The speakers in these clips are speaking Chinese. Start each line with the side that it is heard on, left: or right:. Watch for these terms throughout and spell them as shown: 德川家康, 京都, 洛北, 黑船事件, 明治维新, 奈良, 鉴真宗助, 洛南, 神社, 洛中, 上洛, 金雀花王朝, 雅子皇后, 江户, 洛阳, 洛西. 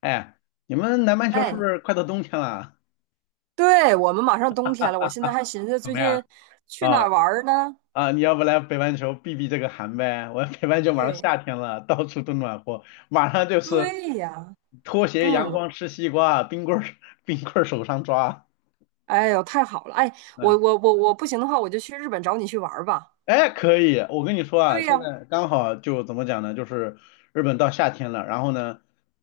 left: 哎，你们南半球是不
right: 哎，
left: 是快到冬天了？
right: 对，我们马上冬天了，我现在还寻思
left: 怎
right: 最
left: 么样？
right: 近去哪
left: 啊
right: 儿玩儿呢？
left: 你要不来北半球避避这个寒呗？我北半球马上
right: 对，
left: 夏天了，到处都暖和，马上就是
right: 对呀，
left: 拖鞋、阳
right: 嗯，
left: 光、吃西瓜，冰棍儿、冰棍儿手上抓。
right: 哎呦，太好了，哎，我
left: 嗯。
right: 我我我不行的话，我就去日本找你去玩儿吧。
left: 哎，可以，我跟你说啊，
right: 对
left: 现
right: 呀，
left: 在刚好就怎么讲呢？就是日本到夏天了，然后呢，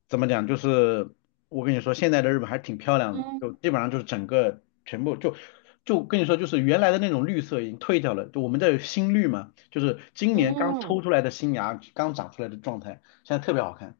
left: 怎么讲？就是我跟你说，现在的日本还是挺漂亮的，
right: 嗯
left: 就基本上就是整个全部就跟你说，就是原来的那种绿色已经退掉了，就我们这有新绿嘛，就是今年刚抽
right: 嗯
left: 出来的新芽，刚长出来的状态，现在特别好看。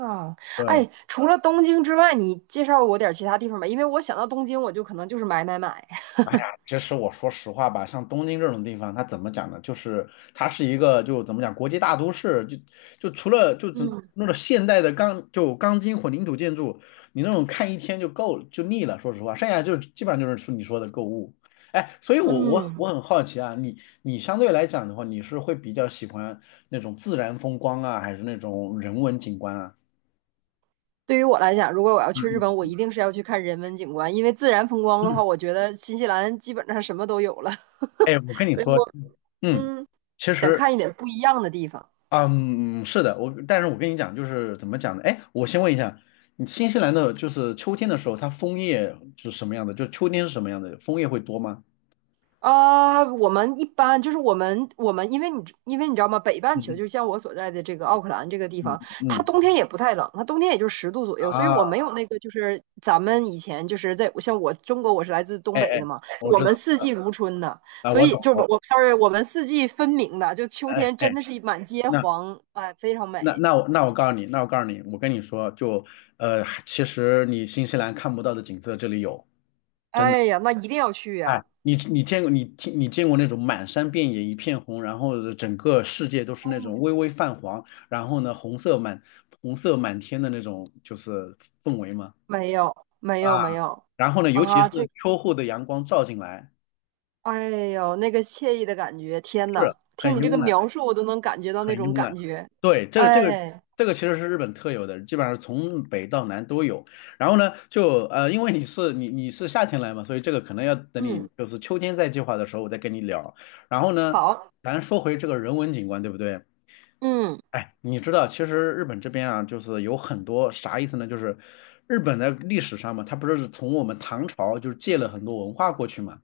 right: 啊，
left: 对，
right: 哎，除了东京之外，你介绍我点儿其他地方吧，因为我想到东京，我就可能就是买买买。
left: 哎呀，其实我说实话吧，像东京这种地方，它怎么讲呢？就是它是一个就怎么讲国际大都市，就除了就怎
right: 嗯
left: 那种现代的钢筋混凝土建筑，你那种看一天就腻了。说实话，剩下就基本上就是说你说的购物。哎，所以我我
right: 嗯，
left: 我很好奇啊，你相对来讲的话，你是会比较喜欢那种自然风光啊，还是那种人文景观啊？
right: 对于我来讲，如果我要去日本，我
left: 嗯
right: 一定是要去看人文景观，因为自然风光
left: 嗯
right: 的话，
left: 嗯，
right: 我觉得新西兰基本上什么都有了。
left: 哎，我跟你
right: 所以
left: 说，
right: 我
left: 嗯，
right: 嗯，
left: 其
right: 想
left: 实。
right: 看一点不一样的地方
left: 嗯，是的，但是我跟你讲，就是怎么讲呢？哎，我先问一下，你新西兰的就是秋天的时候，它枫叶是什么样的？就秋天是什么样的？枫叶会多吗？
right: 啊。我们一般就是我们，因为你知道吗？北半球
left: 嗯
right: 就像我所在的这个奥克兰这个地
left: 嗯
right: 方，
left: 嗯
right: 它
left: 嗯
right: 冬天也不太冷，它冬天也就10度左右，所以
left: 啊，
right: 我没有那个就是咱们以前就是在像我中国，我是来自东
left: 哎
right: 北
left: 哎，
right: 的嘛，
left: 我
right: 我
left: 知道
right: 们四季如春的，
left: 啊，
right: 所
left: 我
right: 以
left: 懂，
right: 就是我 sorry，我们四季分明的，就秋
left: 哎
right: 天真
left: 哎，
right: 的是满街
left: 那
right: 黄，哎，非常
left: 那
right: 美。
left: 那我那我告诉你，那我告诉你，我跟你说，就其实你新西兰看不到的景色这里有。真的。
right: 哎呀，那一定要去
left: 哎，
right: 呀！
left: 你见过那种满山遍野一片红，然后整个世界都是那种微微泛黄，然后呢红色满天的那种就是氛围吗？
right: 没有没有
left: 啊，
right: 没有
left: 然后呢，尤其
right: 啊，
left: 是秋后的阳光照进来，
right: 哎呦，那个惬意的感觉，天呐，
left: 是
right: 听
left: 很
right: 你这个
left: 慵懒。
right: 描述，我都能感觉到那
left: 很
right: 种
left: 慵
right: 感
left: 懒。
right: 觉。
left: 对，这个这个
right: 哎，
left: 这个其实是日本特有的，基本上从北到南都有。然后呢，就因为你是夏天来嘛，所以这个可能要等你
right: 嗯，
left: 就是秋天再计划的时候，我再跟你聊。然后呢，
right: 好，
left: 咱说回这个人文景观，对不对？
right: 嗯
left: 哎，你知道，其实日本这边啊，就是有很多啥意思呢？就是日本在历史上嘛，它不是从我们唐朝就是借了很多文化过去嘛。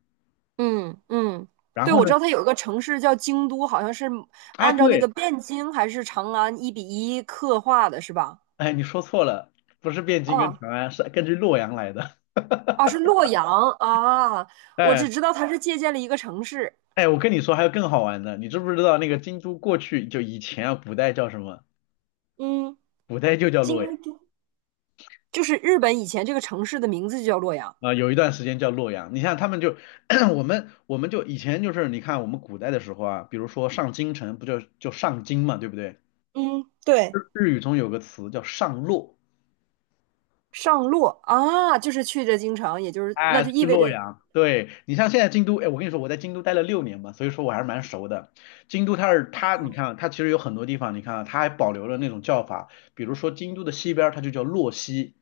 right: 嗯嗯，
left: 然
right: 对，
left: 后
right: 我
left: 呢，
right: 知道它有一个城市叫京都，好像是
left: 哎，
right: 按照那
left: 对，
right: 个汴京还是长安1:1刻画的，是吧？
left: 哎，你说错了，不是汴京跟
right: 啊
left: 长安，是根据洛阳来的。
right: 啊，是洛阳啊，我
left: 哎
right: 只知道它是借鉴了一个城市，
left: 哎，我跟你说，还有更好玩的，你知不知道那个京都过去就以前啊，古代叫什么？
right: 嗯，
left: 古代就叫洛阳
right: 京都，就是日本以前这个城市的名字就叫洛阳。
left: 啊，有一段时间叫洛阳。你像他们就 我们就以前就是你看我们古代的时候啊，比如说上京城不就就上京嘛，对不对？
right: 嗯，
left: 日
right: 对。
left: 日语中有个词叫上洛。
right: 上洛啊，就是去这京城，也就是那
left: 哎，
right: 就
left: 去
right: 意味
left: 洛
right: 着
left: 阳，对你像现在京都，哎，我跟你说，我在京都待了6年嘛，所以说我还是蛮熟的。京都它，你看啊它其实有很多地方，你看啊它还保留了那种叫法，比如说京都的西边儿它就叫洛西，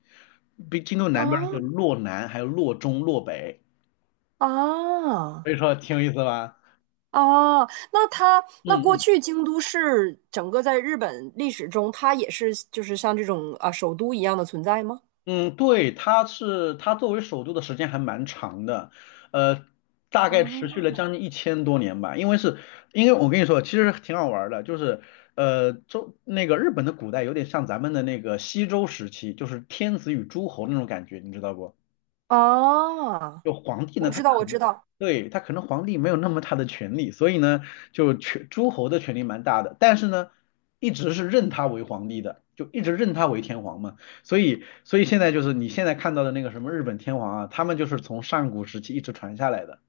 left: 比京都南边儿它叫
right: 啊
left: 洛南，还有洛中、洛北，
right: 啊
left: 所以说挺有意思吧？
right: 啊，那它那
left: 嗯
right: 过
left: 嗯
right: 去京都市整个在日本历史中，它也是就是像这种啊首都一样的存在吗？
left: 嗯，对，它作为首都的时间还蛮长的，呃，大
right: 啊
left: 概持续了将近1000多年吧。因为我跟你说，其实挺好玩儿的，就是那个日本的古代有点像咱们的那个西周时期，就是天子与诸侯那种感觉，你知道不？
right: 啊，
left: 就皇帝
right: 我
left: 呢，他
right: 知道
left: 可
right: 我知
left: 能
right: 道
left: 对，他可能皇帝没有那么大的权力，所以呢，就权诸侯的权力蛮大的，但是呢，一直是认他为皇帝的，就一直认他为天皇嘛。所以现在就是你现在看到的那个什么日本天皇啊，他们就是从上古时期一直传下来的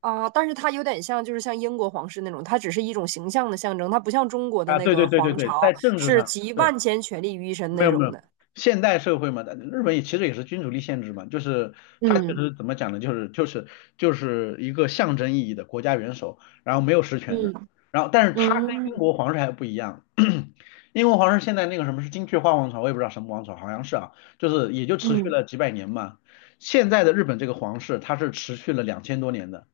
right: 啊，但是它有点像就是像英国皇室那种，它只是一种形象的象征，它不像中国的
left: 啊。
right: 那
left: 对对
right: 个
left: 对对
right: 皇
left: 对，
right: 朝
left: 在政治
right: 是
left: 上。
right: 集
left: 对。
right: 万千权力于一身
left: 没
right: 那
left: 有
right: 种
left: 没有，
right: 的。
left: 现代社会嘛，但日本也其实也是君主立宪制嘛，就是它其
right: 嗯
left: 实怎么讲呢，就是一个象征意义的国家元首，然后没有实权的，
right: 嗯
left: 然后但是它跟英
right: 嗯
left: 国皇室还不一样，英国皇室现在那个什么是金雀花王朝，我也不知道什么王朝，好像是啊，就是也就持续
right: 嗯，
left: 了几百年嘛，现在的日本这个皇室它是持续了2000多年的，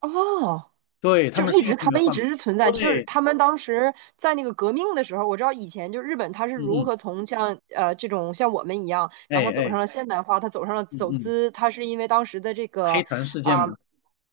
right: 哦
left: 对，他
right: 就是
left: 们
right: 一
left: 是一
right: 直
left: 直
right: 他
left: 没有
right: 们一
left: 换嘛，
right: 直是存在，就是
left: 对，
right: 他们当时在那个革命的时候，我知道以前就日本他是如
left: 嗯嗯，
right: 何从像这种像我们一样，
left: 哎
right: 然后他走
left: 哎，
right: 上了现代化，他走上了
left: 嗯
right: 走
left: 嗯，
right: 资，他是因为当时的这
left: 黑
right: 个
left: 船事件
right: 啊、
left: 嘛，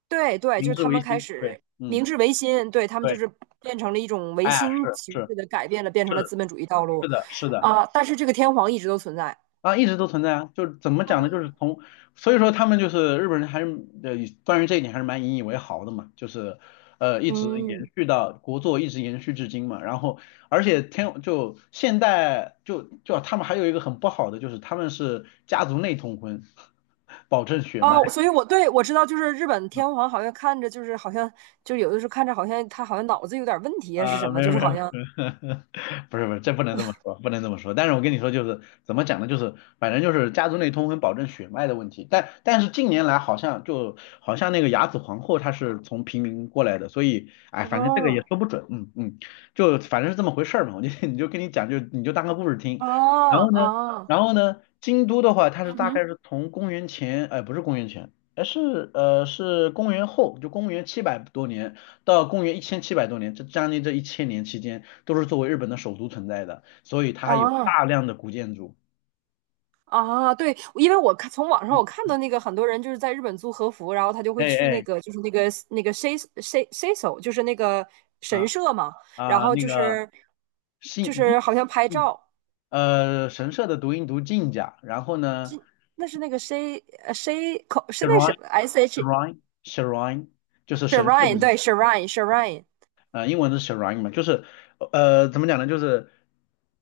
right: 对对，
left: 明
right: 就是
left: 治
right: 他
left: 维
right: 们开
left: 新，对，
right: 始明
left: 嗯。
right: 治维新，对他们就
left: 对。
right: 是变成了一种维
left: 哎，
right: 新
left: 是
right: 形
left: 是
right: 式的改变了，变成了
left: 是，
right: 资本主义道
left: 是
right: 路
left: 的，是的，
right: 啊、但是这个天皇一直都存在，
left: 啊，一直都存在啊，就是怎么讲呢？就是从，所以说他们就是日本人还是呃，关于这一点还是蛮引以为豪的嘛，就是一直延
right: 嗯。
left: 续到一直延续至今嘛。然后，而且现代他们还有一个很不好的就是他们是家族内通婚，保证血脉。
right: 哦，所以我对我知道，就是日本天皇好像看着就是好像就有的时候看着好像他好像脑子有点问题啊是
left: 啊，
right: 什么，
left: 没有
right: 就是
left: 没有
right: 好
left: 没有，
right: 像
left: 不是不是，这不能这么说，不能这么说。但是我跟你说，就是怎么讲呢？就是反正就是家族内通婚保证血脉的问题。但是近年来好像那个雅子皇后她是从平民过来的，所以哎，反正这个也
right: 哦
left: 说不准，嗯嗯，就反正是这么回事儿嘛。我就 你就跟你讲，就你就当个故事听。然
right: 哦
left: 后呢，
right: 哦
left: 京都的话，它是
right: 嗯
left: 大概
right: 哼，
left: 是从公元前，哎，不是公元前，哎，是公元后，就公元七百多年。到公元一千七百多年，这将近这1000年期间，都是作为日本的首都存在的，所以它还有
right: 哦
left: 大量的古建筑。
right: 哦，对，因为我看从网上我看到那个很多人就是在日本租和服，然后他就会
left: 哎
right: 去那
left: 哎，
right: 个就是那个那个 sei s s e s o 就是那个神
left: 啊
right: 社嘛，然后
left: 那
right: 就
left: 个
right: 是
left: 信
right: 就是好像拍
left: 嗯
right: 照，
left: 神社的读音读进甲，然后呢
right: 那是那个 sei s e 口是那什
left: shrine
right: 么 s h
left: shrine shrine 就是神社的
right: shrine
left: 名字
right: 对 shrine shrine。
left: 啊、英文是 s h a r i n 嘛，就是怎么讲呢？就是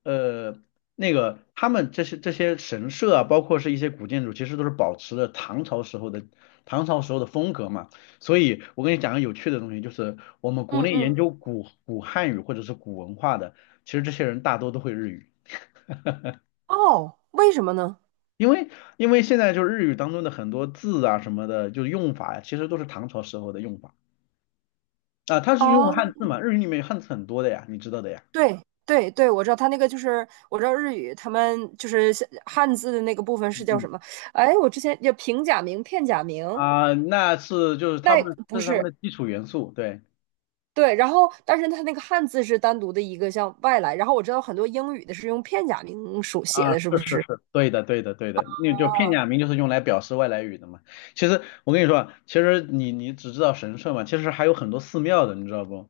left: 呃，那个他们这些神社啊，包括是一些古建筑，其实都是保持了唐朝时候的风格嘛。所以我跟你讲个有趣的东西，就是我们国
right: 嗯
left: 内研
right: 嗯，
left: 究古汉语或者是古文化的，其实这些人大多都会日语，
right: 哦，为什么呢？
left: 因为因为现在就是日语当中的很多字啊什么的，就是用法呀，其实都是唐朝时候的用法啊、它是用
right: 啊，
left: 汉字嘛，日语里面有汉字很多的呀，你知道的呀。
right: 对对对，我知道他那个就是，我知道日语他们就是像汉字的那个部分是
left: 嗯
right: 叫
left: 嗯
right: 什么？哎，我之前叫平假名、片假名，
left: 啊，那是就是他
right: 那
left: 们这
right: 不
left: 是他们
right: 是
left: 的基础元素，对，
right: 对。然后，但是他那个汉字是单独的一个像外来。然后我知道很多英语的是用片假名书写
left: 啊，
right: 的，是不
left: 是是
right: 是？
left: 是，对的对的对的，那就片假名就是用来表示外来语的嘛。其实我跟你说啊其实你只知道神社嘛，其实还有很多寺庙的，你知道不？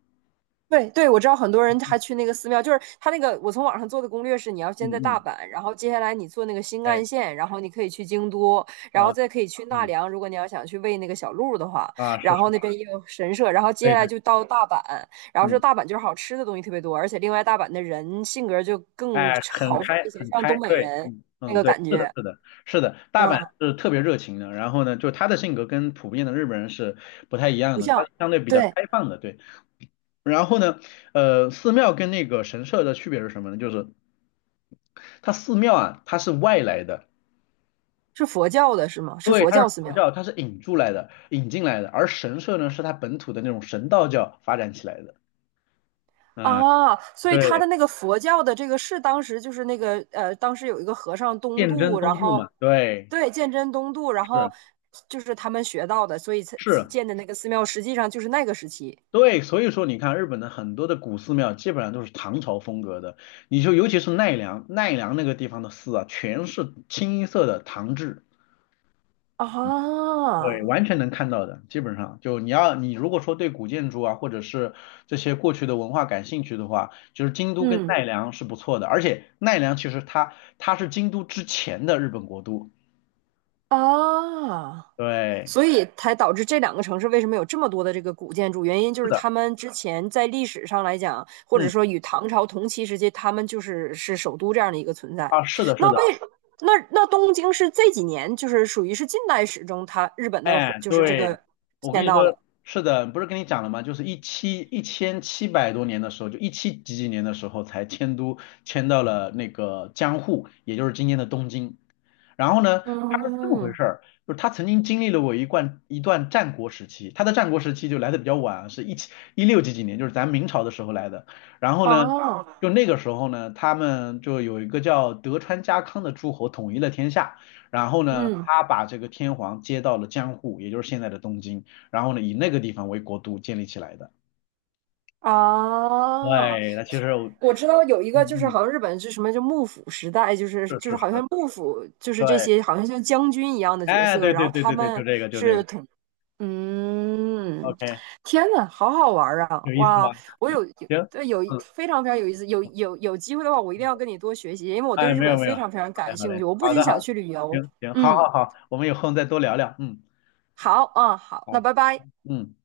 right: 对对，我知道很多人还去那个寺庙，就是他那个我从网上做的攻略是，你要先在
left: 嗯
right: 大
left: 嗯，
right: 阪，然后接下来你坐那个新
left: 哎
right: 干线，然后你可以去京都，然后
left: 啊
right: 再可以去奈
left: 嗯
right: 良，如果你要想去喂那个小鹿的话，
left: 啊是
right: 然
left: 是，
right: 后那边也有神社，然后接
left: 对
right: 下来
left: 对
right: 就到大阪，然后说
left: 嗯
right: 大阪就是好吃的东西特别多，而且另外大阪的人性格就更
left: 哎
right: 豪
left: 很
right: 放
left: 开
right: 一些，
left: 很
right: 像
left: 开，
right: 东北
left: 对
right: 人
left: 嗯
right: 那
left: 嗯
right: 个
left: 对，
right: 感
left: 是的
right: 觉，
left: 是的是的，大阪
right: 嗯，
left: 是特别热情的，然后呢，就他的性格跟普遍的日本人是不太一样
right: 不
left: 的，他
right: 像，
left: 是相对比较
right: 对，
left: 开放的，对。然后呢，寺庙跟那个神社的区别是什么呢？就是它寺庙啊，它是外来的，
right: 是佛教的是吗？是
left: 对，
right: 佛
left: 它是
right: 教寺
left: 佛
right: 庙，
left: 教，它是引入来的、引进来的，而神社呢，是它本土的那种神道教发展起来的。嗯，
right: 啊，所以他
left: 对，
right: 的那个佛教的这个是当时就是那个，当时有一个和尚东
left: 鉴真
right: 渡，然
left: 宗助
right: 后
left: 嘛，对，
right: 对鉴真东渡，然后
left: 是
right: 就是他们学到的，所以才
left: 是，
right: 建的那个寺庙实际上就是那个时期
left: 对，所以说你看日本的很多的古寺庙基本上都是唐朝风格的，你就尤其是奈良，奈良那个地方的寺啊，全是清一色的唐制。
right: 啊，
left: 对，完全能看到的，基本上就你如果说对古建筑啊，或者是这些过去的文化感兴趣的话，就是京都跟奈
right: 嗯，
left: 良是不错的，而且奈良其实它是京都之前的日本国都，
right: 啊。
left: 对，
right: 所以才导致这两个城市为什么有这么多的这个古建筑？原因就
left: 是
right: 是
left: 的，
right: 他们之前在历史上来讲，或者
left: 嗯，
right: 说与唐朝同期时期，他们就是是首都这样的一个存在。
left: 啊，是的，是
right: 那
left: 的。
right: 为那那东京是这几年就是属于是近代史中它日本的
left: 哎，
right: 就是这
left: 对，
right: 个
left: 我跟
right: 迁
left: 你
right: 到的。
left: 说，是的，不是跟你讲了吗？就是一千七百多年的时候，就一七几几年的时候才迁到了那个江户，也就是今天的东京。然后呢，他是这么回
right: 嗯，
left: 事儿，就是他曾经经历了我一段一段战国时期，他的战国时期就来的比较晚，是一六几几年，就是咱明朝的时候来的。然后呢，
right: 哦，
left: 就那个时候呢，他们就有一个叫德川家康的诸侯统一了天下。然后呢，
right: 嗯，
left: 他把这个天皇接到了江户，也就是现在的东京，然后呢，以那个地方为国都建立起来的。
right: 啊。
left: 对，那其实我
right: 我知道有一个就
left: 嗯
right: 是
left: 嗯，
right: 好像日本是什么就幕府时代，就是
left: 是
right: 就是
left: 是
right: 好
left: 是，
right: 像幕府就是这
left: 对，
right: 些好像像将军一样的角
left: 哎，
right: 色，
left: 对
right: 然后
left: 对对
right: 他
left: 对对，就
right: 们
left: 这个就这
right: 是
left: 个
right: 统，嗯，
left: ，OK，
right: 天呐，好好玩儿啊！
left: 有意思吗？
right: 哇，我
left: 行，
right: 对
left: 嗯，
right: 非常非常有意思，有机会的话，我一定要跟你多学习，因为我对
left: 哎，
right: 日
left: 没
right: 本
left: 有没
right: 非
left: 有，好
right: 常非常
left: 嘞
right: 感
left: 好
right: 兴趣，
left: 嘞，
right: 我不
left: 好
right: 仅
left: 的
right: 想
left: 好的，
right: 去旅游，
left: 行行，好
right: 嗯，
left: 好好，我们有空再多聊聊，嗯，
right: 好，嗯，好，那
left: 好，
right: 拜拜。
left: 嗯。